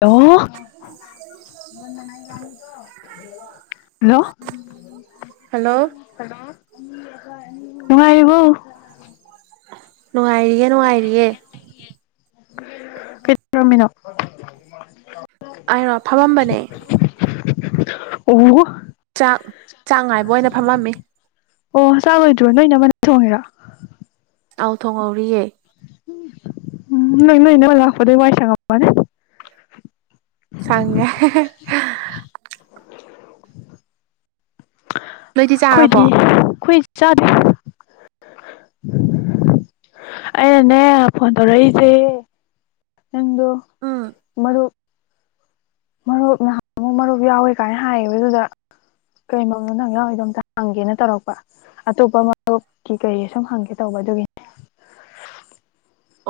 [unintelligible] hello hello ꯅꯨꯉꯥꯢꯔꯤꯕꯣ ꯅꯨꯡꯉꯥꯏꯔꯤꯌꯦ ꯅꯨꯡꯉꯥꯏꯔꯤꯌꯦ ꯀꯩ ꯇꯧꯔꯝꯃꯤꯅꯣ ꯑꯩꯔꯣ ꯐꯝꯃꯝꯕꯅꯦ ꯑꯣ ꯥꯆꯥꯛ ꯆꯥꯛ ꯉꯥꯏꯕ ꯑꯣꯏꯅ ꯐꯝꯃꯝꯃꯤ ꯑꯣ ꯆꯥꯛ ꯂꯣꯢꯗꯔꯤꯕꯣ ꯅꯣꯏ ꯢꯅꯝꯃꯅ ꯊꯣꯡꯉꯤꯔꯣ ꯑꯥꯎ ꯊꯣꯡꯍꯧꯔꯤꯌꯦ ꯎ ꯎꯝ ꯅꯣꯏ ꯅꯣꯏ ꯢ ꯢꯅꯥꯝꯃ ꯂꯥꯛꯄꯗꯩ ꯋꯥꯏ ꯁꯪꯉꯝꯃꯅꯤ ꯁꯪꯉꯦ ꯍꯥꯍꯥ ꯅꯣꯏꯗꯤ ꯆꯥꯔꯕꯣ ꯑꯩꯈꯣꯏꯗꯤ ꯑꯩꯈꯣꯏ ꯆꯥꯗꯦ ꯑꯩꯅꯅꯦ ꯐꯣꯟ ꯇꯧꯔꯛꯏꯖꯦ ꯅꯪꯗꯣ ꯎꯝ ꯃꯔꯨꯞ ꯃꯔꯨꯞ ꯅꯍꯥꯟ ꯑꯃꯨꯛ ꯃꯔꯨꯞ ꯌꯥꯎꯋꯦ ꯀꯥꯏꯅ ꯍꯥꯏꯌꯦꯕ ꯑꯗꯨꯗ ꯀꯩꯩꯅꯣꯃꯦ ꯅꯪ ꯌꯥꯎꯔꯤꯗꯣ ꯑꯝꯇ ꯍꯪꯒꯦꯅ ꯇꯧꯔꯛꯄ ꯑꯇꯣꯞꯄ ꯃꯆꯔꯨꯞꯀꯤ ꯀꯤ ꯀꯩ ꯁꯨꯝ ꯍꯪꯒꯦ ꯇꯧꯕ ꯍꯣ ꯑꯗꯨꯒꯤ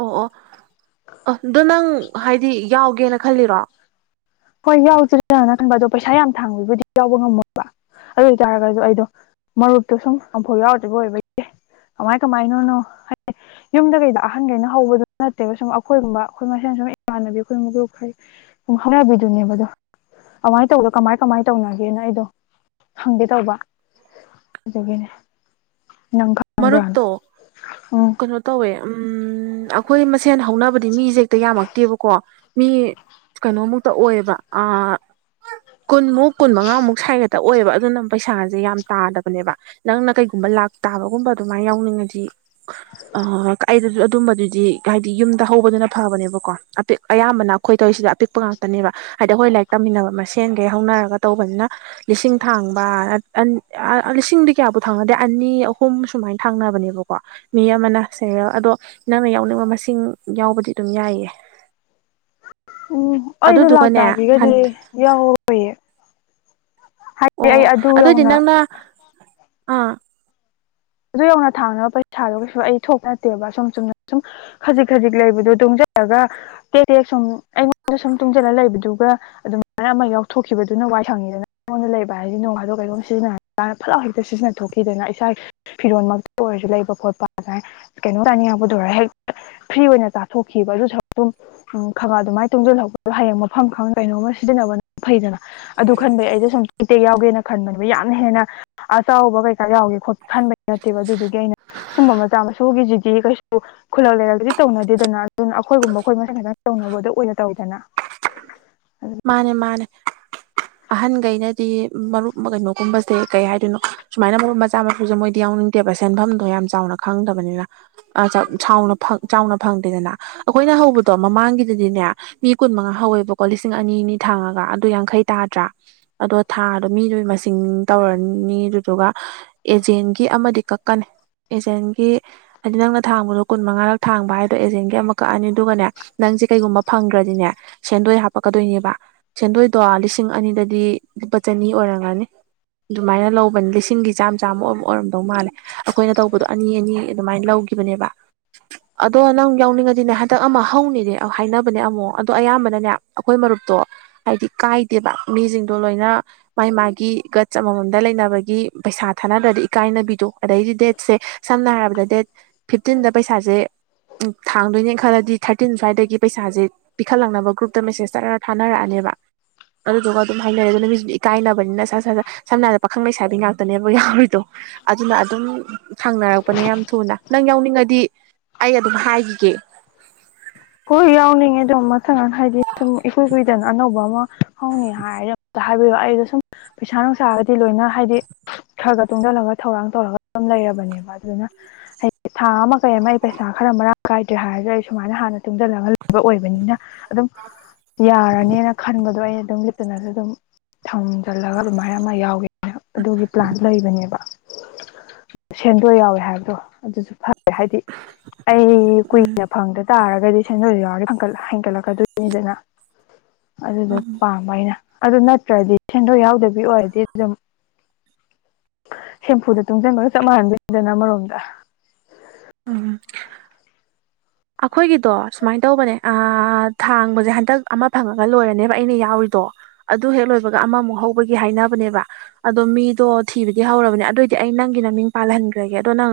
ꯑꯣ ꯑꯣ ꯑꯗꯣ ꯅꯪ ꯍꯥꯏꯗꯤ ꯌꯥꯎꯒꯦꯅ ꯈꯜꯂꯤꯔꯣ ꯍꯣꯏ ꯌꯥꯎꯖꯤꯔꯅ ꯈꯟꯕ ꯑꯗꯣ ꯄꯩꯁꯥ ꯌꯥꯝ ꯊꯥꯡꯕꯕꯨꯗꯤ ꯌꯥꯎꯕ ꯉꯝꯃꯣꯏꯕ ꯑꯗꯨ ꯑꯣꯏꯇꯥꯔꯒꯁꯨ ꯑꯩꯗꯣ ꯃꯔꯨꯞꯇꯨ ꯁꯨꯝ ꯑꯃꯐꯥꯎ ꯌꯥꯎꯗꯔꯤꯕ ꯑꯣꯏꯕꯩ ꯀꯃꯥꯏ ꯀꯃꯥꯏꯅꯅꯣ ꯍꯥꯏꯗꯤ ꯌꯨꯝꯗ ꯀꯩꯗ ꯑꯍꯟꯈꯩꯅ ꯍꯧꯕꯗꯨ ꯅꯠꯇꯦꯕ ꯁꯨꯝ ꯑꯩꯈꯣꯏꯒꯨꯝꯕ ꯑꯩꯈꯣꯏ ꯑꯁꯪ ꯑꯁꯪꯩ ꯏꯃꯥꯟꯅꯕꯤ ꯑꯈꯣꯏ ꯒꯔ꯭ꯨꯞꯈꯩ ꯍꯥꯅꯕꯤ ꯑꯗꯨꯅꯦꯕꯗꯣ ꯑꯃꯥꯏꯅ ꯇꯧꯕꯗ ꯀꯃꯥꯏ ꯀꯃꯥꯏꯅ ꯇꯧꯅꯒꯦꯅ ꯑꯩꯗꯣ ꯈꯪꯒꯦ ꯇꯧꯕ ꯑꯗꯒꯤꯅꯦ ꯅꯪ ꯈꯪꯕ꯭ꯔꯥꯅ ꯃꯔꯨꯞꯇꯣ ꯎꯝ ꯀꯩꯅꯣ ꯇꯧꯋꯦ ꯎꯝ ꯑꯩꯈꯣꯏ ꯃꯁꯦꯟ ꯍꯧꯅꯕꯗꯤ ꯃꯤꯖꯦ ꯍꯦꯛꯇ ꯌꯥꯝꯃꯛꯇꯦꯕꯀꯣ ꯃꯤ ꯀꯩꯅꯣꯃꯨꯛꯇ ꯑꯣꯏꯌꯦꯕ ꯑꯥ ꯀꯨꯟꯃꯨꯛ ꯀꯨꯟꯃꯉꯥꯃꯨꯛ ꯁꯥꯢ ꯈꯛꯇ ꯑꯣꯏꯑꯕ ꯑꯗꯨꯅ ꯄꯩꯁꯥꯁꯦ ꯌꯥꯝ ꯇꯥꯗꯕꯅꯦꯕ ꯅꯪꯅ ꯀꯩꯒꯨꯝꯕ ꯂꯥꯛ ꯇꯥꯕ ꯒꯨꯝꯕ ꯑꯗꯨꯃꯥꯏꯅ ꯌꯥꯎꯅꯤꯡꯉꯗꯤ ꯥꯑꯥ ꯑꯩꯗꯁꯨ ꯑꯗꯨꯝꯕꯗꯨꯗꯤ ꯀꯥꯚꯏꯗꯤ ꯌꯨꯝꯗ ꯍꯧꯕꯗꯨꯅ ꯐꯕ ꯕꯅꯦꯕꯀꯣ ꯑꯄꯤꯛ ꯑꯌꯥꯝꯕꯅ ꯑꯩꯈꯣꯏ ꯇꯧꯔꯤꯁꯤꯗꯤ ꯑꯄꯤꯛꯄ ꯉꯥꯛꯇꯅꯦꯕ ꯍꯥꯏꯗꯤ ꯑꯩꯈꯣꯏ ꯂꯥꯏꯔꯤꯛ ꯇꯝꯃꯤꯟꯅꯕ ꯃꯁꯦꯟꯒꯩ ꯍꯧꯅꯔꯒ ꯇꯧꯕꯅꯤꯅ ꯂꯤꯁꯤꯡ ꯊꯥꯡꯕ ꯑꯟ ꯑꯥ ꯂꯤꯁꯤꯡꯗꯤ ꯀꯌꯥꯕꯨ ꯊꯥꯡꯅꯗꯦ ꯑꯅꯤ ꯑꯍꯨꯝ ꯍꯨꯝ ꯁꯨꯃꯥꯏꯅ ꯊꯥꯡꯅꯕꯅꯦꯕꯀꯣ ꯃꯤ ꯑꯃꯅ ꯁꯦꯔꯦꯜ ꯑꯗꯣ ꯅꯪꯅ ꯌꯥꯎꯅꯤꯡꯕ ꯃꯁꯤꯡ ꯌꯥꯎꯕꯗꯤ ꯑꯗꯨꯝ ꯌꯥꯏꯌꯦ ꯎꯝ ꯑꯩꯁꯨ ꯑꯗꯨꯗꯨꯒꯅꯦ ꯍꯟ ꯂꯥꯛꯇꯥꯥꯕꯤꯒꯗꯤ ꯌꯥꯎꯔꯔꯣꯏꯌꯦ ꯑꯣ ꯑꯗꯨ ꯑꯣꯏꯗꯤ ꯌꯧꯅ ꯅꯪꯅ ꯑꯥ ꯑꯗꯨ ꯌꯧꯅ ꯊꯥꯡꯅꯕ ꯄꯩꯁꯥꯗꯣ ꯀꯩꯁꯨ ꯑꯩ ꯊꯣꯛ ꯅꯠꯇꯦꯕ ꯁꯨꯝ ꯆꯨꯝꯅ ꯁꯨꯝ ꯈꯖꯤꯛ ꯈꯖꯤꯛ ꯂꯩꯕꯗꯣ ꯇꯨꯡꯖꯟ ꯔꯒꯥ ꯇꯦꯛ ꯇꯦꯛ ꯁꯨꯝ ꯑꯩꯉꯣꯟꯗ ꯁꯨꯝ ꯇꯨꯝꯁꯤꯜꯂ ꯂꯩꯕꯗꯨꯒ ꯑꯗꯨꯃꯥꯏꯅ ꯑꯃ ꯌꯥꯎꯊꯣꯛꯈꯤꯕꯗꯨꯅ ꯋꯥꯏ ꯁꯪꯉꯤꯗꯅ ꯑꯩꯉꯣꯟꯗ ꯂꯩꯕ ꯍꯥꯏꯁꯤꯗꯤ ꯅꯣꯡ ꯐꯤꯗꯣꯛ ꯀꯩꯅꯣꯝ ꯁꯤꯖꯤꯟꯅꯔ ꯀꯥꯟꯗ ꯐꯇ ꯂꯥꯎꯅ ꯍꯦꯛꯇ ꯁꯤꯖꯤꯟꯅꯊꯣꯛꯈꯤꯗꯅ ꯏꯁꯥꯒꯤ ꯐꯤꯔꯣꯟꯜꯃꯛꯇ ꯑꯣꯏꯔꯁꯨ ꯂꯩꯕ ꯈꯣꯠꯄ ꯑꯁꯃꯥꯏ ꯀꯩꯅꯣꯝ ꯆꯥꯅꯤꯡꯉꯛꯄꯗ ꯑꯣꯏꯔꯣ ꯍꯦꯛꯇ ꯐ꯭ꯔꯤ ꯑꯣꯏꯅ ꯆꯥꯊꯣꯛꯈꯤ ꯈꯤꯕ ꯑꯗꯨ ꯁꯔꯛꯇꯨꯝ ꯎꯝ ꯈꯔꯐꯒ ꯑꯗꯨꯃꯥꯏꯅ ꯇꯨꯡꯁꯤꯜꯈꯧꯕꯗꯣ ꯍꯌꯦꯡ ꯃꯐꯝ ꯈꯪꯅ ꯀꯩꯅꯣꯝꯃ ꯁꯤꯖꯤꯟꯅꯕꯅ ꯐꯩꯗꯅ ꯑꯗꯨ ꯈꯟꯕꯒꯤ ꯑꯩꯗꯣ ꯁꯨꯝ ꯇꯦꯛꯇꯦꯛ ꯌꯥꯎꯒꯦꯅ ꯈꯟꯕꯅꯦꯕ ꯌꯥꯝꯅ ꯍꯦꯟꯅ ꯑꯆꯥꯎꯕ ꯀꯩꯀꯥ ꯌꯥꯎꯒꯦ ꯈꯣꯠ ꯈꯟꯕꯩ ꯅꯠꯇꯦꯕ ꯑꯗꯨꯗꯨꯒꯤ ꯑꯩꯅ ꯁꯨꯝꯕ ꯃꯆꯥ ꯃꯁꯨꯒꯤꯁꯤꯗꯤ ꯀꯩꯁꯨ ꯈꯨꯂꯛ ꯂꯩꯔꯦꯜꯗꯗꯤ ꯇꯧꯅꯗꯦꯗꯅ ꯑꯗꯨꯅ ꯑꯩꯈꯣꯏꯒꯨꯝꯕ ꯑꯩꯈꯣꯏ ꯃꯁꯦꯜ ꯈꯤꯇꯪ ꯇꯧꯅꯕꯗ ꯑꯣꯏꯅ ꯇꯧꯏꯗꯅ ꯃꯥꯅꯦ ꯃꯥꯅꯦ ꯑꯍꯟꯒꯩꯅꯗꯤ ꯃꯔꯨꯞ ꯀꯩꯅꯣꯒꯨꯝꯕꯁꯦ ꯀꯩ ꯍꯥꯏꯗꯣꯏꯅꯣ ꯁꯨꯃꯥꯏꯅ ꯃꯔꯨꯞ ꯃꯆꯥ ꯃꯁꯨꯨꯁꯨꯦ ꯃꯣꯏꯗꯤ ꯌꯥꯎ ꯗꯦꯕ ꯁꯦꯟꯐꯝꯗꯣ ꯌꯥꯝ ꯆꯥꯎꯅ ꯈꯪꯗꯕꯅꯤꯅ ꯆꯥꯎꯅ ꯐꯪꯗꯦꯗꯅ ꯑꯩꯈꯣꯏꯅ ꯍꯧꯕꯗꯣ ꯃꯃꯥꯡꯒꯤꯗꯗꯤꯅꯦ ꯃꯤ ꯀꯨꯟ ꯃꯉꯥ ꯍꯧꯋꯦꯕꯀꯣ ꯂꯤꯁꯤꯡ ꯑꯅꯤ ꯑꯅꯤ ꯊꯥꯡꯉꯒ ꯑꯗꯨ ꯌꯥꯡꯈꯩ ꯇꯥꯗ꯭ꯔꯥ ꯑꯗꯣ ꯊꯥꯗꯣ ꯃꯤꯗꯨꯒꯤ ꯃꯁꯤꯡ ꯇꯧꯔꯥꯅꯤ ꯑꯗꯨꯗꯨꯒ ꯑꯦꯖꯦꯟꯒꯤ ꯑꯃꯗꯤ ꯀꯛꯀꯅꯤ ꯑꯦꯖꯦꯟꯒꯤ ꯍꯥꯏꯗꯤ ꯅꯪꯅ ꯊꯥꯡꯕꯗꯣ ꯀꯨꯟ ꯃꯉꯥꯔꯛ ꯊꯥꯡꯕ ꯍꯥꯏꯗꯣ ꯑꯦꯖꯦꯟꯒꯤ ꯑꯃ ꯀꯛꯑꯅꯤ ꯑꯗꯨꯒꯅꯦ ꯅꯪ ꯖꯦ ꯀꯩꯒꯨꯝ ꯐꯪꯒ꯭ꯔꯥꯗꯤꯅꯦ ꯁꯦꯟꯗꯣꯏ ꯍꯥꯞ ꯄꯛꯀꯥꯗꯣꯏꯅꯦꯕ ꯁꯦꯟꯗꯣꯏꯗꯣ ꯂꯤꯁꯤꯡ ꯑꯅꯤꯗꯗꯤ ꯂꯨꯄꯥ ꯆꯥꯅꯤ ꯑꯣꯏꯔꯝꯒꯅꯤ ꯑꯗꯨꯃꯥꯏꯅ ꯂꯧꯕꯅꯤ ꯂꯤꯁꯤꯡꯒꯤ ꯆꯥꯝ ꯆꯥꯝꯃ ꯑꯃꯝ ꯑꯣꯏꯔ ꯑꯣꯏꯔꯝꯗꯧ ꯃꯥꯜꯂꯦ ꯑꯈꯣꯏꯅ ꯇꯧꯕꯗꯣ ꯑꯅꯤ ꯑꯅꯤ ꯑꯗꯨꯃꯥꯏꯅ ꯂꯧ ꯒꯤꯕꯅꯦꯕ ꯑꯗꯣ ꯅꯪ ꯌꯥꯎꯅꯤꯡꯉꯗꯤꯅꯦ ꯍꯟꯗꯛ ꯑꯃ ꯍꯧꯅꯤꯅꯦ ꯍꯥꯏꯅꯕꯅꯦ ꯑꯃꯨꯛ ꯑꯗꯣ ꯑꯌꯥꯝꯕꯅꯅꯦ ꯑꯈꯣꯏ ꯃꯔꯨꯞꯇꯣ ꯍꯥꯏꯗꯤ ꯀꯥꯏꯗꯦꯕ ꯃꯤꯁꯤꯡꯗꯣ ꯂꯣꯏꯅ ꯃꯥꯏ ꯃꯥꯒꯤ ꯒꯠꯖ ꯑꯃꯃꯝꯗ ꯂꯩꯅꯕꯒꯤ ꯄꯩꯁꯥ ꯊꯥꯅꯗ꯭ꯔꯥꯗꯤ ꯏꯀꯥꯏꯅꯕꯤꯗꯣ ꯑꯗꯩꯗꯤ ꯗꯦꯠꯁꯦ ꯁꯝꯅ ꯍꯥꯏꯔꯕꯗ ꯗꯦꯠ ꯐꯤꯞꯇꯤꯟꯗ ꯄꯩꯁꯥꯖꯦ ꯎꯝ ꯊꯥꯡꯗꯣꯏꯅꯦ ꯈꯜꯂꯗꯤ ꯊꯥꯔꯇꯤꯟ ꯁ꯭ꯋꯥꯏꯗꯒꯤ ꯄꯩꯁꯥꯁꯦ ꯄꯤꯈꯠꯂꯛꯅꯕ ꯒ꯭ꯔꯨꯞ ꯇ ꯃꯦꯁꯦꯁ ꯇꯔꯔꯔ ꯊꯥꯅꯔꯛꯑꯅꯦꯕ ꯑꯗꯨꯗꯨꯒ ꯑꯗꯨꯝ ꯍꯥꯏꯅꯔꯦ ꯑꯗꯨꯅ ꯃꯤꯁꯨ ꯏꯀꯥꯏꯅꯕꯅꯤꯅ ꯁꯥꯥꯠ ꯁꯥꯠ ꯁꯥꯠ ꯁꯝꯅ ꯍꯥꯏꯔꯕꯗ ꯄꯥꯈꯪ ꯂꯩꯁꯥꯕꯤ ꯉꯥꯛꯇꯅꯦꯕ ꯌꯥꯎꯔꯤꯗꯣ ꯑꯗꯨꯅ ꯑꯗꯨꯝ ꯊꯥꯡꯅꯔꯛꯄꯅꯦ ꯌꯥꯝ ꯊꯨꯅ ꯅꯪ ꯌꯥꯎꯅꯤꯡꯉꯗꯤ ꯑꯩ ꯑꯗꯨꯝ ꯍꯥꯏꯒꯤꯒꯦ ꯍꯣꯏ ꯌꯥꯎꯅꯤꯡꯉꯦ ꯑꯗꯨꯝ ꯃꯊꯪ ꯍꯥꯏꯗꯤ ꯁꯨꯝ ꯏꯀꯨꯏ ꯀꯨꯏꯗꯅ ꯑꯅꯧꯕ ꯑꯃ [inaudible] ꯍꯥꯏꯕꯤꯌꯣ ꯑꯩꯩꯗꯣ ꯁꯨꯝ ꯄꯩꯁꯥ ꯅꯨꯡꯁꯥꯒꯗꯤ ꯂꯣꯏꯅ ꯍꯥꯏꯗꯤ ꯈꯔ ꯈꯔ ꯇꯨꯡꯖꯟꯂꯒ ꯊꯧꯔꯥꯡ ꯇꯧꯔꯒ ꯗꯨꯝ ꯂꯩ ꯂꯩꯔꯕꯅꯦꯕ ꯑꯗꯨꯅ ꯍꯥꯏ ꯊꯥ ꯑꯃ ꯀꯩ ꯑꯃ ꯑꯩ ꯄꯩꯁꯥ ꯈꯔ ꯃꯔꯥꯡ ꯀꯥꯏꯗ꯭ꯔꯦ ꯍꯥꯏꯔꯁꯨ ꯑꯩ ꯁꯨꯃꯥꯏꯅ ꯍꯥꯟꯅ ꯇꯨꯡꯖꯜꯂꯒ ꯂꯩꯕ ꯑꯣꯏꯕꯅꯤꯅ ꯑꯗꯨꯝ ꯌꯥꯔꯅꯦꯅ ꯈꯟꯕꯗꯣ ꯑꯩꯅ ꯑꯗꯨꯝ ꯂꯤꯞꯇꯅꯁꯨ ꯑꯗꯨꯝ ꯊꯝꯖꯜꯂꯒ ꯑꯗꯨꯃꯥꯏꯅ ꯑꯃ ꯌꯥꯎꯒꯦꯅ ꯑꯗꯨꯒꯤ ꯄ꯭ꯂꯥꯟ ꯂꯩꯕꯅꯦꯕ ꯁꯦꯟꯗꯣꯏ ꯌꯥꯎꯑꯦ ꯍꯥꯏꯕꯗꯣ ꯑꯗꯨꯁꯨ ꯐ ꯍꯥꯏꯗꯤ ꯑꯩ ꯎꯝ ꯀꯨꯏꯅ ꯐꯪꯗ ꯇꯥꯔ ꯒꯗꯤ ꯁꯦꯟꯗꯣꯏ ꯌꯥꯎꯔꯗꯤ ꯐꯪꯀꯠ ꯍꯦꯟꯀꯠꯂꯛꯀꯗꯣꯏꯅꯤꯗꯅ ꯑꯗꯨꯗꯣ ꯎꯝ ꯄꯥꯝꯕ ꯑꯩꯅ ꯑꯗꯣ ꯅꯠꯇ꯭ꯔꯗꯤ ꯁꯦꯟꯙꯣꯏ ꯌꯥꯎꯗꯕꯤ ꯑꯣꯏꯔꯗꯤ ꯑꯗꯨꯝ ꯁꯦꯝꯐꯨꯗ ꯇꯨꯡꯁꯤꯟꯕꯒ ꯆꯞ ꯃꯥꯟꯅꯗꯣꯏꯅꯤꯗꯅ ꯑꯃꯔꯣꯝꯗ ꯎꯝ [unintelligible] ꯑꯩꯈꯣꯏꯒꯤꯗꯣ ꯁꯨꯃꯥꯏ ꯇꯧꯕꯅꯦ ꯑꯑꯑ ꯑꯑ ꯊꯥꯡꯕꯁꯦ ꯍꯟꯇꯛ ꯑꯃ ꯐꯪꯉꯒ ꯂꯣꯏꯔꯅꯦꯕ ꯑꯩꯅ ꯌꯥꯎꯔꯤꯗꯣ ꯑꯗꯨ ꯍꯦꯛ ꯂꯣꯏꯕꯒ ꯑꯃꯃꯨꯛ ꯍꯧꯕꯒꯤ ꯍꯥꯏ ꯍꯥꯏꯅꯕꯅꯦꯕ ꯑꯗꯣ ꯃꯤꯗꯣ ꯊꯤꯕꯗꯤ ꯍꯧꯔꯕꯅꯦ ꯑꯗꯨꯑꯣꯏꯗꯤ ꯑꯩ ꯅꯪꯒꯤ ꯅꯃꯤꯡ ꯄꯥꯜꯍꯟꯈ꯭ꯔꯒꯦ ꯑꯗꯣ ꯅꯪ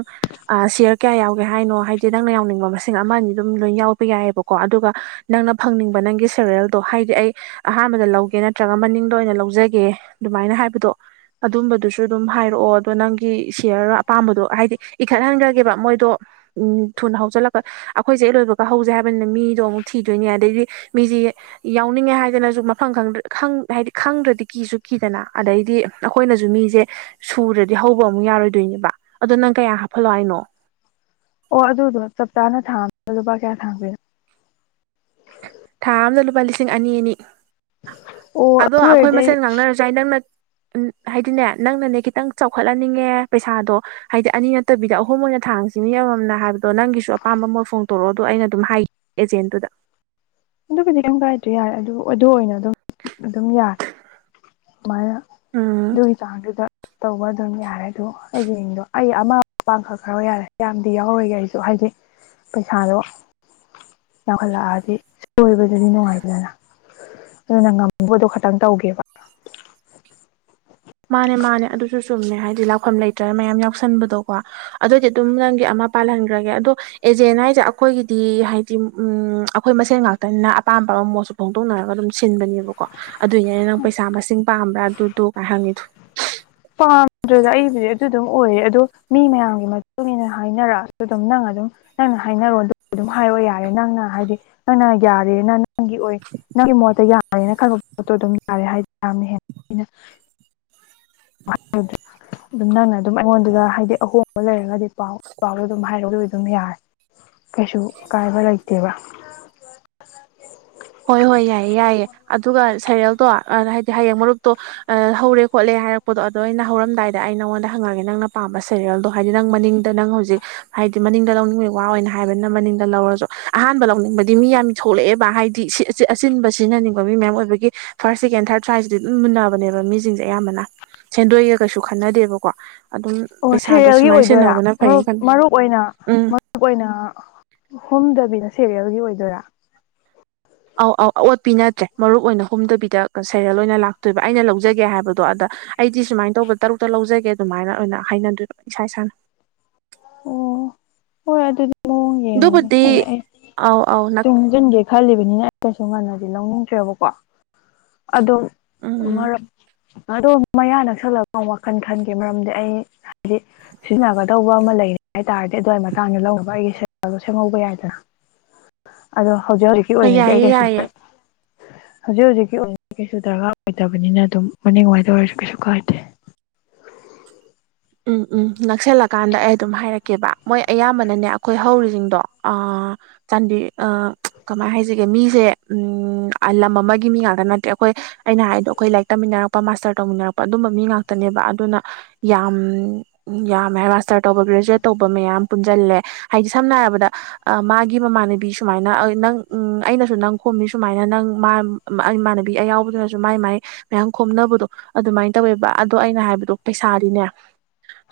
ꯑ ꯁꯤꯌꯔ ꯀꯌꯥ ꯌꯥꯎꯒꯦ ꯍꯥꯏꯅꯣ ꯍꯥꯏꯗꯤ ꯅꯪꯅ ꯌꯥꯎꯅꯤꯡꯕ ꯃꯁꯤꯡ ꯑꯃ ꯑꯅꯤ ꯑꯗꯨꯝ ꯂꯣꯏ ꯌꯥꯎ ꯌꯥꯏꯑꯕꯀꯣ ꯑꯗꯨꯒ ꯅꯪꯅ ꯐꯪꯅꯤꯡꯕ ꯅꯪꯒꯤ ꯁꯦꯔꯦꯜꯗꯣ ꯍꯥꯏꯗꯤ ꯑꯩ ꯑꯥꯍꯥꯟꯕ ꯕꯗ ꯂꯧꯒꯦ ꯅꯠꯇ꯭ꯔꯒ ꯃꯅꯤꯡꯗ ꯑꯣꯏꯅ ꯂꯧꯖꯒꯦ ꯑꯗꯨꯃꯥꯏꯅ ꯍꯥꯏꯕꯗꯣ ꯑꯗꯨꯝꯕꯗꯨꯁꯨ ꯑꯗꯨꯝ ꯍꯥꯏꯔꯛꯑꯣ ꯑꯗꯣ ꯅꯪꯒꯤ ꯁꯤꯌꯔ ꯑꯄꯥꯝꯕꯗꯣ ꯍꯥꯏꯗꯤ ꯏꯈꯠꯍꯟꯒ꯭ꯔꯒꯦꯕ ꯃꯣꯏꯗꯣ ꯎꯝ ꯊꯨꯅ ꯍꯧꯖꯜꯂꯛ ꯑꯩꯈꯣꯏꯖꯦ ꯍꯦꯛ ꯂꯣꯏꯕꯒ ꯍꯧꯖꯦ ꯍꯥꯏꯕꯅꯤꯅ ꯃꯤꯗꯣ ꯑꯃꯨꯛ ꯊꯤꯗꯣꯏꯅꯦ ꯑꯗꯩꯗꯤ ꯃꯤꯖꯤ ꯌꯥꯎꯅꯤꯡꯉꯦ ꯍꯥꯏꯒꯅ ꯖꯨ ꯃꯐꯝ ꯈꯪꯗ꯭ꯔ ꯈꯪ ꯍꯥꯏꯗꯤ ꯈꯪꯗ꯭ꯔꯗꯤ ꯀꯤꯁꯨ ꯀꯤꯗꯅꯥ ꯑꯗꯩꯗꯤ ꯑꯩꯈꯣꯏꯅꯖꯨ ꯃꯤꯖꯦ ꯁꯨ ꯗ꯭ꯔꯗꯤ ꯍꯧꯕ ꯑꯃꯨꯛ ꯌꯥꯔꯣꯏꯗꯣꯏꯅꯦꯕ ꯑꯗꯣ ꯅꯪ ꯀꯌꯥ ꯍꯥꯞꯐꯜꯂꯣ ꯍꯥꯏꯅꯣ ꯑꯣ ꯑꯗꯨꯗꯣ ꯆꯞ ꯆꯥꯅ ꯊꯥ ꯑꯝꯗ ꯂꯨꯄꯥ ꯀꯌꯥ ꯊꯥꯡꯗꯣꯏꯅꯣ ꯊꯥ ꯑꯝꯗ ꯂꯨꯄꯥ ꯂꯤꯁꯤꯡ ꯑꯅꯤ ꯑꯅꯤ ꯑꯣ ꯑꯗꯣ ꯑꯗꯨ ꯑꯈꯣꯏ ꯑꯣꯏꯔꯗꯤ ꯑꯩ ꯃꯁꯦꯟ ꯉꯥꯡꯅꯔꯖꯨ ꯌꯥꯏ ꯅꯪꯅ ꯎꯝ ꯍꯥꯏꯗꯤꯅꯦ ꯅꯪꯅꯅꯦ ꯈꯤꯇꯪ ꯆꯥꯎꯈꯠꯍꯟꯅꯤꯡꯉꯦ ꯄꯩꯁꯥꯗꯣ ꯍꯥꯏꯗꯤ ꯑꯅꯤ ꯅꯠꯇꯕꯤꯗ ꯑꯍꯨꯝ ꯑꯣꯏꯅ ꯊꯥꯡ ꯊꯥꯡꯁꯤꯅꯦ ꯃꯤ ꯑꯃꯃꯝꯅ ꯍꯥꯏꯕꯗꯣ ꯅꯪꯒꯤꯁꯨ ꯑꯄꯥꯝꯕ ꯃꯣꯠ ꯐꯣꯡꯇꯣꯔꯛꯑꯣ ꯑꯗꯣ ꯑꯩꯅ ꯑꯗꯨꯝ ꯍꯥꯏ ꯑꯦꯖꯦꯟꯗꯨꯗ ꯑꯗꯨꯕꯨꯗꯤ ꯀꯩꯝ ꯀꯥꯏꯗ꯭ꯔꯦ ꯌꯥꯔꯦ ꯑꯗꯨ ꯑꯗꯨ ꯑꯣꯏꯅ ꯑꯗꯨꯝ ꯑꯗꯨꯝ ꯌꯥ ꯁꯨꯃꯥꯏꯅ ꯎꯝ ꯑꯗꯨꯒꯤ ꯆꯥꯡꯗꯨꯗ ꯇꯧꯕ ꯑꯗꯨꯝ ꯌꯥꯔꯦ ꯑꯗꯣ ꯑꯩꯒꯤ ꯃꯤꯡꯗꯣ ꯑꯩ ꯑꯃ ꯄꯥꯡꯈꯠꯈ꯭ꯔꯣ ꯌꯥꯔꯦ ꯌꯥꯝꯗꯤ ꯌꯥꯎꯔꯣꯏꯒꯦ ꯑꯩꯖꯨ ꯍꯥꯏ ꯍꯥꯏꯗꯤ ꯄꯩꯁꯥꯗꯣ ꯌꯥꯝꯈꯠꯂꯛꯑꯥꯗꯤ ꯁꯣꯏꯕꯗꯨꯗꯤ ꯅꯨꯡꯉꯥꯏꯗꯅ ꯑꯗꯨꯅ ꯉꯝꯕꯗꯣ ꯈꯇꯪ ꯇꯧꯒꯦꯕ [inaudible] ꯃꯥꯟꯅꯦ ꯃꯥꯟꯅꯦ ꯑꯗꯨꯁꯨ ꯆꯨꯝꯃꯦ ꯍꯥꯏꯗꯤ ꯂꯥꯛꯐꯝ ꯂꯩꯇ꯭ꯔꯒ ꯃꯌꯥꯝ ꯌꯥꯎꯁꯟꯕꯗꯣꯀꯣ ꯑꯗꯨꯏꯗꯤ ꯑꯗꯨꯝ ꯅꯪꯒꯤ ꯑꯃ ꯄꯥꯜꯍꯟꯒ꯭ꯔꯒꯦ ꯑꯗꯣ ꯑꯦꯖꯦꯟ ꯍꯥꯏꯖꯦ ꯑꯈꯣꯏꯒꯤꯗꯤ ꯍꯥꯏꯗꯤ ꯎꯝ ꯑꯈꯣꯏ ꯃꯁꯦꯟ ꯉꯥꯛꯇꯅꯤꯅ ꯑꯄꯥꯝꯕ ꯑꯎ ꯃꯣꯠꯁꯨ ꯐꯣꯡꯗꯣꯛꯅꯔꯒ ꯑꯗꯨꯝ ꯁꯤꯟꯕꯅꯦꯕꯀꯣ ꯑꯗꯨꯏꯅꯦ ꯑꯩꯅ ꯅꯪ ꯄꯩꯁꯥ ꯃꯁꯤꯡ ꯄꯥꯝꯕ꯭ꯔꯥ ꯑꯗꯨꯗꯨ ꯀꯥꯏ ꯍꯪꯉꯤꯗꯣ ꯄꯥꯝꯗ꯭ꯔꯦꯗ ꯑꯩꯕꯨꯗꯤ ꯑꯗꯨ ꯑꯗꯨꯝ ꯑꯣꯏꯔꯦ ꯑꯗꯣ ꯃꯤ ꯃꯌꯥꯝꯒꯤ ꯃꯇꯨꯡꯏꯟꯅ ꯍꯥꯏꯅꯔꯛꯑꯁꯨ ꯑꯗꯨꯝ ꯅꯪ ꯑꯗꯨꯝ ꯅꯪꯅ ꯍꯥꯏꯅꯔꯣ ꯑꯗꯨꯝ ꯍꯥꯏꯔꯣ ꯌꯥꯔꯦ ꯅꯪꯅ ꯍꯥꯏꯗꯤ ꯅꯪꯅ ꯌꯥꯔꯦꯅꯥ ꯅꯪꯒꯤ ꯑꯣꯏ ꯅꯪꯒꯤ ꯃꯣꯠꯇ ꯌꯥꯔꯦꯅ ꯈꯟꯕ ꯄꯣꯠꯇꯣ ꯑꯗꯨꯝ ꯌꯥꯔꯦ ꯍꯥꯏꯗꯤ ꯌꯥꯝꯅ ꯍꯦꯟꯅ ꯑꯩꯅ [unintelligible] ꯑꯗꯨꯝ ꯅꯪꯅ ꯑꯗꯨꯝ ꯑꯩꯉꯣꯟꯗꯒ ꯍꯥꯏꯗꯤ ꯑꯍꯣꯡꯕ ꯂꯩꯔꯒꯗꯤ ꯄꯥꯎ ꯄꯥꯎꯗꯣ ꯑꯗꯨꯝ ꯍꯥꯏꯔꯛꯑꯣ ꯑꯗꯨꯏꯗꯤ ꯑꯗꯨꯝ ꯌꯥꯔꯦ ꯀꯩꯁꯨ ꯑꯀꯥꯏꯕ ꯂꯩꯇꯦꯕꯥ ꯍꯣꯏ ꯍꯣꯏ ꯌꯥꯏꯌꯦ ꯌꯥꯏꯌꯦ ꯑꯗꯨꯒ ꯁꯩꯔꯦꯜꯗꯣ ꯍꯥꯏꯗꯤ ꯍꯌꯦꯡ ꯃꯔꯨꯞꯇꯣ ꯑꯥ ꯍꯧꯔꯦ ꯈꯣꯠꯂꯦ ꯍꯥꯏꯔꯛꯄꯗꯣ ꯑꯗꯣ ꯑꯩꯅ ꯍꯧꯔꯝꯗꯥꯏꯗ ꯑꯩ ꯅꯪꯉꯣꯟꯗ ꯍꯪꯉꯛꯑꯒꯦ ꯅꯪꯅ ꯄꯥꯝꯕ ꯁꯦꯔꯤꯌꯦꯜꯗꯣ ꯍꯥꯏꯗꯤ ꯅꯪ ꯃꯅꯤꯡꯗ ꯅꯪ ꯍꯧꯖꯤꯛ ꯍꯥꯏꯗꯤ ꯃꯅꯤꯡꯗ ꯂꯧꯅꯤꯡꯕꯒꯤ ꯋꯥ ꯑꯣꯏꯅ ꯍꯥꯏꯕꯅꯤꯅ ꯃꯅꯤꯡꯗ ꯂꯧꯔꯖꯨ ꯑꯍꯥꯟꯕ ꯂꯧꯅꯤꯡꯕꯗꯤ ꯃꯤ ꯌꯥꯝ ꯊꯣꯛꯂꯛꯑꯦꯕ ꯍꯥꯏ ꯗꯤ ꯁꯤ ꯑꯆꯤꯟꯕ ꯁꯤꯖꯤꯟꯅꯅꯤꯡꯕ ꯃꯤ ꯃꯌꯥꯝ ꯑꯣꯏꯕꯒꯤ ꯐꯥꯔꯁ ꯁꯦꯀꯦꯟ ꯊꯥꯔꯠ ꯁ꯭ꯋꯥꯏꯁꯤꯗꯤ ꯑꯗꯨꯝ ꯃꯨꯟꯅꯕꯅꯦꯕ ꯃꯤꯖꯤꯡꯖꯦ ꯑꯌꯥꯝꯕꯅ ꯁꯦꯟꯗꯣꯏꯒ ꯀꯩꯁꯨ ꯈꯟꯅꯗꯦꯕꯀꯣ ꯑꯗꯨꯝ ꯑꯣ ꯄꯩꯁꯥꯗꯣ ꯁꯦꯔꯦꯜꯒꯤ ꯁꯨꯃꯥꯏꯅ ꯑꯣꯏꯗꯣꯏꯔꯥ ꯁꯤꯖꯤꯟꯅꯍꯧꯕꯅ ꯑꯣ ꯐꯩꯌꯦꯅ ꯈꯟ ꯃꯔꯨꯞ ꯑꯣꯏꯅ ꯎꯝ ꯃꯔꯨꯞ ꯑꯣꯏꯅ ꯍꯨꯝꯗꯕꯤꯗ ꯁꯦꯔꯤꯌꯦꯜꯒꯤ ꯑꯣꯏꯗꯣꯏꯔꯥ ꯑꯧ ꯑꯧ ꯑꯋꯣꯠꯄꯤ ꯅꯠꯇ꯭ꯔꯦ ꯃꯔꯨꯞ ꯑꯣꯏꯅ ꯍꯨꯝꯗꯕꯤꯗ ꯁꯦꯔꯤꯌꯦꯜ ꯑꯣꯏꯅ ꯂꯥꯛꯇꯣꯏꯕ ꯑꯩꯅ ꯂꯧꯖꯒꯦ ꯍꯥꯏꯕꯗꯣ ꯑꯗ ꯑꯩꯗꯤ ꯁꯨꯃꯥꯏ ꯇꯧꯕ ꯇꯔꯨꯛꯇ ꯂꯧꯖꯒꯦ ꯑꯗꯨꯃꯥꯏꯅ ꯑꯣꯏꯅ ꯍꯥꯏꯅꯗꯣꯏꯕ ꯏꯁꯥ ꯏꯁꯥꯅ ꯑꯣ ꯍꯣꯏ ꯑꯗꯨꯗꯤ ꯃꯑꯣꯡ ꯌꯦꯡꯉꯒꯦ ꯑꯗꯨꯕꯨꯗꯤ ꯍꯥꯏꯗꯤ ꯑꯩ ꯑꯧ ꯑꯧ ꯅꯛ ꯇꯨꯡꯖꯤꯟꯒꯦ ꯈꯜꯂꯤꯕꯅꯤꯅ ꯀꯩꯁꯨ ꯉꯟꯅꯗꯤ ꯂꯧꯅꯤꯡꯇ꯭ꯔꯦꯕꯀꯣ ꯑꯗꯣ ꯎꯝ ꯃꯔꯛ ꯑꯗꯣ ꯃꯌꯥ ꯅꯛꯁꯜꯂꯒ ꯑꯃꯨꯛ ꯋꯥꯈꯜ ꯈꯟꯒꯦ ꯃꯔꯝꯗꯤ ꯑꯩ ꯍꯥꯏꯗꯤ ꯁꯤꯖꯤꯟꯅꯒꯗꯧ ꯇꯥꯔꯗꯤ ꯑꯗꯨꯋꯥꯏ ꯃꯇꯥꯡꯗ ꯂꯧꯅꯕ ꯑꯩꯒꯤ ꯁꯦꯔꯦꯜꯗꯣ ꯁꯦꯝꯍꯧꯕ ꯌꯥꯏꯗꯅ ꯑꯗꯣ ꯍꯧꯖꯤꯛ ꯍꯧꯖꯤꯛꯀꯤ ꯍꯣꯏ ꯑꯣꯏꯅꯗꯤ ꯑꯩ ꯌꯥꯏꯌꯦ ꯀꯩꯁꯨꯝꯇ ꯌꯥꯏꯌꯦ ꯍꯧꯖꯤꯛ ꯍꯧꯖꯤꯛꯀꯤ ꯑꯣꯏꯅ ꯀꯩꯁꯨ ꯗꯔꯀꯥꯔ ꯑꯣꯏꯗꯕꯅꯤꯅ ꯑꯗꯨꯝ ꯃꯅꯤꯡ ꯋꯥꯏꯗ ꯑꯣꯏꯔꯁꯨ ꯀꯩꯁꯨ ꯀꯥꯏꯗꯦ [inaudible] ꯎꯝ ꯎꯝ ꯅꯛꯁꯜꯂꯀꯥꯟꯗ ꯑꯩ ꯑꯗꯨꯝ ꯍꯥꯏꯔꯛꯀꯦꯕ ꯃꯣꯏ ꯑꯌꯥꯝꯕꯅꯅꯦ ꯑꯩꯈꯣꯏ ꯍꯧꯔꯤꯖꯤꯡꯗꯣ ꯑꯥ ꯆꯥꯟꯕꯤ ꯑꯥ ꯀꯃꯥꯏ ꯍꯥꯏꯖꯤꯒꯦ ꯃꯤꯖꯦ ꯎꯝ ꯑꯥ ꯂꯝ ꯑꯃꯒꯤ ꯃꯤ ꯉꯥꯛꯇ ꯅꯠꯇ꯭ꯔꯦ ꯑꯩꯈꯣꯏ ꯑꯩꯅ ꯍꯥꯏꯗꯣ ꯑꯩꯈꯣꯏ ꯂꯥꯏꯔꯤꯛ ꯇꯝꯃꯤꯟꯅꯔꯛꯄ ꯃꯥꯁꯇꯔ ꯇꯧꯃꯤꯟꯅꯔꯛꯄ ꯑꯗꯨꯝꯕ ꯃꯤ ꯉꯥꯛꯇꯅꯦꯕ ꯑꯗꯨꯅ ꯌꯥꯝ ꯎꯝ ꯌꯥꯝꯃꯦ ꯍꯥꯏꯕ ꯃꯥꯁꯇꯔ ꯇꯧꯕ ꯒ꯭ꯔꯦꯖꯨꯋꯦꯠ ꯇꯧꯕ ꯃꯌꯥꯝ ꯄꯨꯟꯖꯜꯂꯦ ꯍꯥꯏꯗꯤ ꯁꯝꯅ ꯍꯥꯏꯔꯕꯗ ꯑꯥ ꯃꯥꯒꯤ ꯃꯃꯥꯟꯅꯕꯤ ꯁꯨꯃꯥꯏꯅ ꯑꯥ ꯅꯪ ꯎꯝ ꯑꯩꯅꯁꯨ ꯅꯪ ꯈꯣꯝꯃꯤ ꯁꯨꯃꯥꯏꯅ ꯅꯪ ꯃꯥ ꯏꯃꯥꯟꯅꯕꯤ ꯌꯥꯎꯕꯗꯨꯅꯖꯨ ꯃꯥꯏ ꯃꯥꯏ ꯃꯌꯥꯝ ꯈꯣꯝꯅꯕꯗꯣ ꯑꯗꯨꯃꯥꯏ ꯇꯧꯋꯦꯕ ꯑꯗꯣ ꯑꯩꯅ ꯍꯥꯏꯕꯗꯣ ꯄꯩꯁꯥꯗꯤꯅꯦ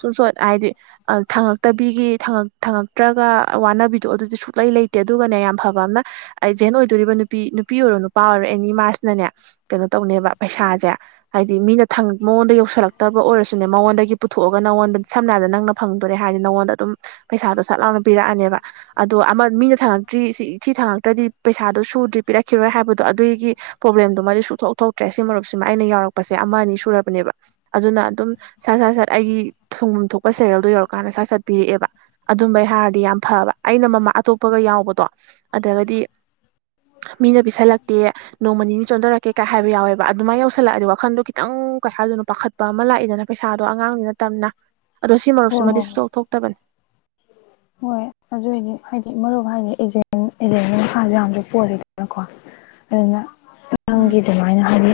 ꯁꯨꯡꯁꯣꯏ ꯍꯥꯏꯗꯤ ꯑꯥ ꯊꯥꯡꯉꯛꯇꯕꯤꯒꯤ ꯊꯡꯉꯛ ꯊꯥꯡꯉꯛꯇ꯭ꯔꯒ ꯋꯥꯅꯕꯤꯗꯣ ꯑꯗꯨꯗꯤ ꯁꯨꯛ ꯂꯩ ꯂꯩꯇꯦ ꯑꯗꯨꯒꯅꯦ ꯌꯥꯝ ꯐꯕ ꯑꯝꯅ ꯑꯩꯖꯦꯟ ꯑꯣꯏꯗꯣꯔꯤꯕ ꯅꯨꯄꯤ ꯅꯨꯄꯤ ꯑꯣꯏꯔꯣ ꯅꯨꯄꯥ ꯑꯣꯏꯔꯣ ꯑꯦꯅꯤ ꯃꯥꯁꯤꯅꯅꯦ ꯀꯩꯅꯣ ꯇꯧꯅꯦꯕ ꯄꯩꯁꯥꯁꯦ ꯍꯥꯏꯗꯤ ꯃꯤꯅ ꯊꯡ ꯃꯉꯣꯟꯗ ꯌꯧꯁꯤꯜꯂꯛꯇꯕ ꯑꯣꯏꯔꯁꯨꯅꯦ ꯃꯉꯣꯟꯗꯒꯤ ꯄꯨꯊꯣꯛꯑꯒ ꯅꯉꯣꯟꯗ ꯁꯝꯅ ꯍꯥꯏꯔꯕꯗ ꯅꯪꯅ ꯐꯪꯗꯣꯔꯦ ꯍꯥꯏꯔꯗꯤ ꯅꯉꯣꯟꯗ ꯑꯗꯨꯝ ꯄꯩꯁꯥꯗꯣ ꯁꯠ ꯂꯥꯎꯅ ꯄꯤꯔꯛꯑꯅꯦꯕ ꯑꯗꯣ ꯑꯃ ꯃꯤꯅ ꯊꯥꯡꯉꯛꯇ꯭ꯔꯤ ꯁꯤ ꯁꯤ ꯊꯪꯥꯡꯉꯛꯇ꯭ꯔꯗꯤ ꯄꯩꯁꯥꯗꯣ ꯁꯨꯗ꯭ꯔꯤ ꯄꯤꯔꯛꯈꯤꯔꯣꯏ ꯍꯥꯏꯕꯗꯣ ꯑꯗꯨꯒꯤ ꯄ꯭ꯔꯣꯕ꯭ꯂꯦꯝꯗꯣ ꯃꯗꯤ ꯁꯨꯛꯊꯣꯛ ꯊꯣꯛꯇ꯭ꯔꯦ ꯁꯤ ꯃꯔꯨꯞꯁꯤꯃ ꯑꯩꯅ ꯌꯥꯎꯔꯛꯄꯁꯦ ꯑꯃ ꯑꯅꯤ ꯁꯨꯔꯕꯅꯦꯕ ꯑꯗꯨꯅ ꯑꯗꯨꯝ ꯁꯠ ꯁꯠ ꯁꯠ ꯑꯩꯒꯤ ꯊꯨꯡꯐꯝ ꯊꯣꯛꯄ ꯁꯦꯔꯦꯜꯗꯣ ꯌꯧꯔꯀꯥꯟꯗ ꯁꯠ ꯁꯠ ꯄꯤꯔꯛꯑꯦꯕ ꯑꯗꯨꯝꯕꯩ ꯍꯥꯏꯔꯗꯤ ꯌꯥꯝ ꯐꯕ ꯑꯩꯅ ꯃꯃꯥꯡ ꯑꯇꯣꯞꯄꯒ ꯌꯥꯎꯕꯗꯣ ꯑꯗꯒꯗꯤ ꯃꯤꯅ ꯄꯤꯁꯜꯂꯛꯇꯦ ꯅꯣꯡꯃ ꯅꯤꯅꯤ ꯆꯣꯟꯊꯔꯛꯀꯦ ꯀꯥꯏ ꯍꯥꯏꯕ ꯌꯥꯎꯋꯦꯕ ꯑꯗꯨꯃꯥꯏꯅ ꯌꯧꯁꯜꯂꯛꯑꯗꯤ ꯋꯥꯈꯟꯗꯣ ꯈꯤꯇꯪ ꯇꯪ ꯀꯩꯍꯥꯢꯗꯣꯢꯅꯣ ꯄꯥꯈꯠꯄ ꯑꯃ ꯂꯥꯛꯏꯗꯅ ꯄꯩꯁꯥꯗꯣ ꯑꯉꯥꯡꯗꯤ ꯅꯠꯇꯝꯅ ꯑꯗꯣ ꯁꯤ ꯍꯣꯏ ꯃꯔꯨꯞꯁꯤꯃꯗꯤ ꯍꯣꯏ ꯁꯨꯊꯣꯛ ꯊꯣꯛꯇꯕꯅꯦ ꯍꯣꯏ ꯑꯗꯨꯏꯗꯤ ꯍꯥꯏꯗꯤ ꯃꯔꯨꯞ ꯍꯥꯏꯗꯤ ꯑꯦꯖꯦꯟ ꯑꯦꯖꯦꯟꯒꯤ ꯃꯈꯥꯁꯨ ꯌꯥꯝꯗꯤ ꯄꯣꯜꯂꯤꯗꯅꯀꯣ ꯑꯗꯨꯅ ꯎꯝ ꯅꯪꯒꯤ ꯑꯗꯨꯃꯥꯏꯅ ꯍꯥꯏꯗꯤ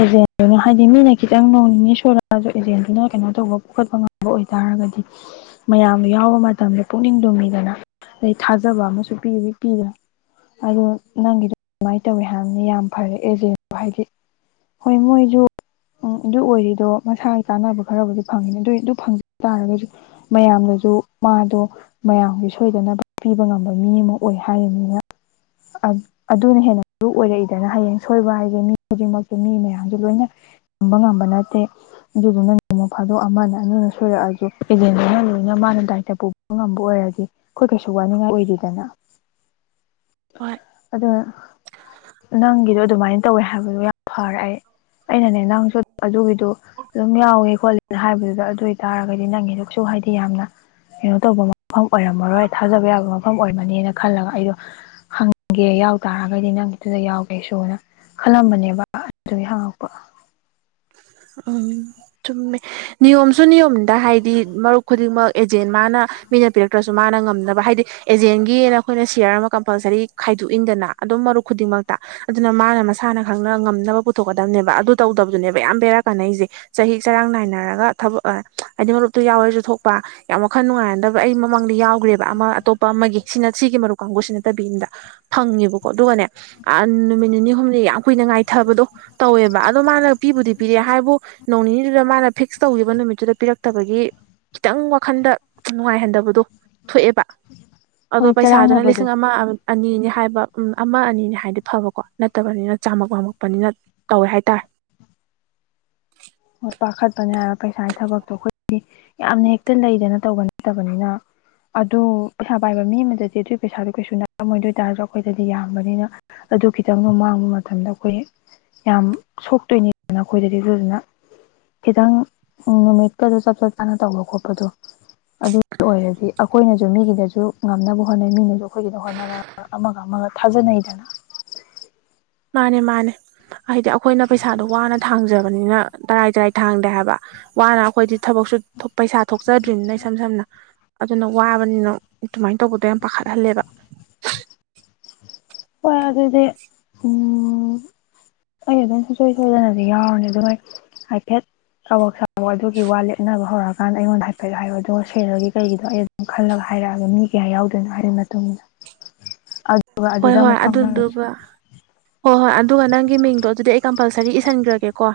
ꯑꯦꯖꯦꯟꯗꯨꯅ ꯍꯥꯏꯗꯤ ꯃꯤꯅ ꯈꯤꯇꯪ ꯅꯣꯡ ꯅꯤꯅꯤ ꯁꯣꯏꯔꯛꯑꯁꯨ ꯑꯦꯖꯦꯟꯗꯨꯅ ꯀꯩꯅꯣ ꯇꯧꯕ ꯐꯨꯀꯠꯄ ꯉꯝꯕ ꯑꯣꯏꯇꯥꯔ ꯇꯔꯒꯗꯤ ꯃꯌꯥꯝꯗꯣ ꯌꯥꯎꯕ ꯃꯇꯝꯗ ꯄꯨꯛꯅꯤꯡ ꯂꯨꯝꯃꯤꯗꯅ ꯑꯗꯩ ꯊꯥꯖꯕ ꯑꯃꯁꯨ ꯄꯤ ꯄꯤꯗꯅ ꯑꯗꯣ ꯅꯪꯒꯤꯗꯣ ꯑꯗꯨꯃꯥꯏꯅ ꯇꯧꯋꯤ ꯍꯥꯏꯔꯝꯅꯤꯅ ꯌꯥꯝ ꯐꯔꯦ ꯑꯦꯖꯦꯟꯗꯣ ꯍꯥꯏꯗꯤ ꯍꯣꯏ ꯃꯣꯏꯖꯨ ꯎꯝ ꯑꯗꯨ ꯑꯣꯏꯔꯤꯗꯣ ꯃꯁꯥꯒꯤ ꯀꯥꯟꯅꯕ ꯈꯔꯕꯨꯗꯤ ꯐꯪꯉꯤꯅꯦ ꯑꯗꯨꯏ ꯑꯗꯨ ꯐꯪꯖ ꯇꯥꯔꯒꯁꯨ ꯃꯌꯥꯝꯅ ꯖꯨ ꯃꯥꯗꯣ ꯃꯌꯥꯝꯒꯤ ꯁꯣꯏꯗꯅ ꯄꯤꯕ ꯉꯝꯕ ꯃꯤ ꯑꯃ ꯑꯣꯏ ꯍꯥꯏꯔꯤꯕꯅꯤꯅ ꯑꯗ ꯑꯗꯨꯅ ꯍꯦꯟꯅ ꯃꯔꯨ ꯑꯣꯏꯔꯛꯏꯗꯅ ꯍꯌꯦꯡ ꯁꯣꯏꯕ ꯍꯥꯏꯁꯦ ꯃꯤ ꯈꯨꯗꯤꯡꯃꯛꯇꯨ ꯃꯤ ꯃꯌꯥꯝꯁꯦ ꯂꯣꯏꯅ ꯇꯝꯕ ꯉꯝꯕ ꯅꯠꯇꯦ ꯑꯗꯨꯗꯨꯅ ꯅꯣꯡꯃ ꯐꯥꯗꯣꯛ ꯑꯃꯅ ꯑꯅꯤꯅ ꯁꯣꯏꯨꯔꯛꯑꯁꯨ ꯑꯦꯖꯦꯟꯗꯨꯅ ꯃꯥꯅ ꯗꯥꯏꯇ ꯄꯨ ꯉꯝꯕ ꯑꯣꯏꯔꯗꯤ ꯑꯩꯈꯣꯏ ꯀꯩꯁꯨ ꯋꯥꯅꯤꯡꯉꯥꯏ ꯑꯣꯏꯗꯦꯗꯅ ꯍꯣꯏ ꯑꯗꯨꯅ ꯅꯪꯒꯤꯗꯣ ꯑꯗꯨꯃꯥꯏꯅ ꯇꯧꯋꯦ ꯍꯥꯏꯕꯗꯣ ꯌꯥꯝ ꯐꯔꯦ ꯑꯩ ꯑꯩꯅꯅꯦ ꯅꯪꯁꯨ ꯑꯗꯨꯒꯤꯗꯣ ꯑꯗꯨꯝ ꯌꯥꯎꯋꯦ ꯈꯣꯠꯂꯦ ꯍꯥꯏꯕꯗꯨꯗ ꯑꯗꯨ ꯑꯣꯏꯇꯥꯔꯒꯗꯤ ꯅꯪꯒꯤꯗꯨ ꯁꯨ ꯍꯥꯏꯗꯤ ꯌꯥꯝꯅ ꯀꯩ ꯇꯧꯕ ꯃꯐꯝ ꯑꯣꯏꯔꯝꯃꯔꯣꯏ ꯊꯥꯖꯕ ꯌꯥꯕ ꯃꯐꯝ ꯑꯣꯏꯃꯅꯤꯅ ꯈꯜꯂꯒ ꯑꯩꯗꯣ ꯍꯪꯒꯦ ꯌꯥꯎ ꯇꯥꯔ ꯌꯥꯔꯒꯗꯤ ꯅꯪꯒꯤꯗꯨꯗ ꯌꯥꯎꯒꯦ ꯑꯩꯁꯨꯅ ꯈꯜꯂꯝꯕꯅꯦꯕ ꯑꯗꯨꯒꯤ ꯍꯪꯉꯛꯄ ꯎꯝ ꯆꯨꯝꯃꯦ ꯅꯤꯌꯣꯝꯁꯨ ꯅꯤꯌꯣꯝꯅꯤꯗ ꯍꯥꯏꯗꯤ ꯃꯔꯨꯞ ꯈꯨꯗꯤꯡꯃꯛ ꯑꯦꯖꯦꯟ ꯃꯥꯅ ꯃꯤꯅ ꯄꯤꯔꯛꯇ꯭ꯔꯁꯨ ꯃꯥꯅ ꯉꯝꯅꯕ ꯍꯥꯏꯗꯤ ꯑꯦꯖꯦꯟꯒꯤꯅ ꯑꯩꯈꯣꯏꯅ ꯁꯤꯌꯔ ꯑꯃ ꯀꯝꯄꯜꯁ ꯔꯤ ꯈꯥꯏꯗꯣꯛꯏꯟꯗꯅ ꯑꯗꯨꯝ ꯃꯔꯨꯞ ꯈꯨꯗꯤꯡꯃꯛꯇ ꯑꯗꯨꯅ ꯃꯥꯅ ꯃꯁꯥꯅ ꯈꯪꯅ ꯉꯝꯅꯕ ꯄꯨꯊꯣꯛꯀꯗꯝꯅꯦꯕ ꯑꯗꯨ ꯇꯧꯗꯕꯗꯨꯅꯦꯕ ꯃꯌꯥꯝ ꯕꯦꯔꯥ ꯀꯥꯟꯅꯩꯖꯦ ꯆꯍꯤꯛ ꯆꯔꯥꯡ ꯅꯥꯏꯅꯔꯒ ꯊꯕꯛ ꯑꯥ ꯍꯥꯏꯗꯤ ꯃꯔꯨꯞꯇꯨ ꯌꯥꯎꯔꯦꯁꯨ ꯊꯣꯛꯄ ꯌꯥꯝ ꯋꯥꯈ ꯈꯜ ꯅꯨꯡꯉꯥꯏꯅꯗꯕ ꯑꯩ ꯃꯃꯥꯡꯗ ꯌꯥꯎꯒ꯭ꯔꯦꯕ ꯑꯃ ꯑꯇꯣꯞꯄ ꯑꯃꯒꯤ ꯁꯤꯅ ꯁꯤꯒꯤ ꯃꯔꯨꯞ ꯀꯥꯡꯕꯨꯁꯤ ꯅꯠꯇꯕꯤꯅꯤꯗ ꯉꯦꯕꯀꯣ ꯑꯗꯨꯒꯅꯦ ꯑꯥ ꯅꯨꯃꯤꯠ ꯅꯤꯅꯤ ꯍꯨꯝꯅꯤ ꯌꯥꯝ ꯀꯨꯏ ꯉꯥꯏꯊꯕꯗꯣ ꯇꯧꯋꯦꯕ ꯑꯗꯣ ꯃꯥꯅ ꯄꯤꯕꯨꯗꯤ ꯄꯤꯔꯛꯑꯦ ꯍꯥꯏꯕꯨ ꯅꯣꯡ ꯅꯤꯅꯤꯗꯨꯗ ꯃꯥꯅ ꯐꯤꯛꯁ ꯇꯧꯈꯤꯕ ꯅꯨꯃꯤꯠꯇꯨꯗ ꯄꯤꯔꯛꯇꯕꯒꯤ ꯈꯤꯇꯪ ꯋꯥꯈꯟꯗ ꯅꯨꯡꯉꯥꯏꯍꯟꯗꯕꯗꯣ ꯊꯣꯛꯑꯦꯕ ꯑꯗꯣ ꯍꯣꯏ ꯄꯩꯁꯥꯗꯨꯅ ꯆꯔꯥꯡꯅꯕꯗꯣ ꯂꯤꯁꯤꯡ ꯑꯃ ꯑꯅꯤꯅꯤ ꯍꯥꯏꯕ ꯃ ꯑꯃ ꯑꯅꯤꯅꯦ ꯍꯥꯏꯗꯤ ꯐꯕꯀꯣ ꯅꯠꯇꯕꯅꯤꯅ ꯆꯥꯝꯃꯛ ꯄꯥꯝꯃꯛꯄꯅꯤꯅ ꯇꯧꯋꯦ ꯍꯥꯏꯇꯥꯔꯦ ꯄꯥꯈꯠꯄꯅꯦ ꯍꯥꯏꯕ ꯄꯩꯁꯥꯒꯤ ꯊꯕꯛꯇꯣ ꯑꯩꯈꯣꯏꯗꯤ ꯌꯥꯝꯅ ꯍꯦꯛꯇ ꯂꯩꯗꯅ ꯇꯧꯕ ꯅꯠꯇꯕꯅꯤꯅ ꯑꯗꯨ ꯄꯩꯁꯥ ꯄꯥꯏꯕ ꯃꯤ ꯑꯃꯗꯗꯤ ꯑꯗꯨꯒꯤ ꯄꯩꯁꯥꯗꯣ ꯀꯩꯁꯨ ꯅꯠꯂꯝꯃꯣꯏ ꯑꯗꯨ ꯑꯣꯏꯇꯥꯔꯁꯨ ꯑꯩꯈꯣꯏꯗꯗꯤ ꯌꯥꯝꯕꯅꯤꯅ ꯑꯗꯨ ꯈꯤꯇꯪꯗ ꯃꯥꯡꯕ ꯃꯇꯝꯗ ꯑꯩꯈꯣꯏ ꯌꯥꯝ ꯁꯣꯛꯇꯣꯏꯅꯤ ꯑꯩꯈꯣꯏꯗꯗꯤ ꯑꯗꯨꯗꯨꯅ ꯈꯤꯇꯪ ꯅꯨꯃꯤꯠꯀꯥꯗꯣ ꯆꯞ ꯆꯞ ꯆꯥꯅ ꯇꯧꯕ ꯈꯣꯠꯄꯗꯣ ꯑꯗꯨꯒꯤ ꯑꯣꯏꯔꯗꯤ ꯑꯩꯈꯣꯏꯅꯁꯨ ꯗꯨꯨ ꯃꯤꯒꯤꯗꯁꯨ ꯉꯝꯅꯕ ꯍꯣꯠꯅꯩ ꯃꯤꯅꯁꯨ ꯑꯩꯈꯣꯏꯒꯤꯗ ꯍꯣꯠꯅꯔ ꯑꯃꯒ ꯑꯃꯒ ꯊꯥꯖꯅꯩꯗꯅ [inaudible] ꯃꯥꯅꯦ ꯃꯥꯅꯦ ꯍꯥꯏꯗꯤ ꯑꯩꯈꯣꯏꯅ ꯄꯩꯁꯥꯗꯣ ꯋꯥꯅ ꯊꯥꯡꯖꯕꯅꯤꯅ ꯇꯔꯥꯏ ꯇꯔꯥꯏ ꯊꯥꯡꯗꯦ ꯍꯥꯏꯕ ꯋꯥꯅ ꯑꯩꯈꯣꯏꯗꯤ ꯊꯕꯛꯁꯨ ꯊꯨꯞ ꯄꯩꯁꯥ ꯊꯣꯛꯆꯗ꯭ꯔꯤꯅꯤꯅ ꯏꯁꯝ ꯁꯝꯅ ꯑꯗꯨꯅ ꯋꯥꯕꯅꯤꯅ ꯑꯗꯨꯃꯥꯏꯅ ꯇꯧꯕꯗꯣ ꯌꯥꯝ ꯄꯥꯈꯠꯍꯜꯂꯦꯕ ꯍꯣꯏ ꯑꯗꯨꯗꯤ ꯎꯝ ꯑꯩ ꯑꯗꯨꯝ ꯁꯨꯛꯁꯣꯏ ꯁꯣꯏꯗꯅꯗꯤ ꯌꯥꯎꯔꯅꯤ ꯑꯗꯨ ꯑꯩ ꯍꯥꯏꯐꯦꯠ ꯀꯥꯕꯣꯛ ꯁꯥꯕꯣꯛ ꯑꯗꯨꯒꯤ ꯋꯥ ꯂꯦꯞꯅꯕ ꯍꯧꯔꯛꯑꯀꯥꯟꯗ ꯑꯩꯉꯣꯟꯗ ꯍꯥꯏꯐꯦꯠ ꯍꯥꯏꯔꯛꯑꯣ ꯑꯗꯨꯒ ꯁꯦꯔꯦꯜꯒꯤ ꯀꯩꯒꯤꯗꯣ ꯑꯩ ꯑꯗꯨꯝ ꯈꯜꯂꯒ ꯍꯥꯏ ꯍꯥꯏꯔꯛꯑꯒꯦ ꯃꯤ ꯀꯌꯥ ꯌꯥꯎꯗꯣꯏꯅꯣ ꯍꯥꯏꯕꯒꯤ ꯃꯇꯨꯡ ꯢꯟꯅ ꯍꯣꯏ ꯍꯣꯏ ꯑꯗꯨꯗꯨꯒ ꯍꯣꯏ ꯍꯣꯏ ꯑꯗꯨꯒ ꯅꯪꯒꯤ ꯃꯤꯡꯗꯣ ꯑꯗꯨꯗꯤ ꯑꯩ ꯀꯝꯄꯜꯁꯔꯤ ꯏꯁꯤꯟꯈ꯭ꯔꯒꯦ ꯀꯣ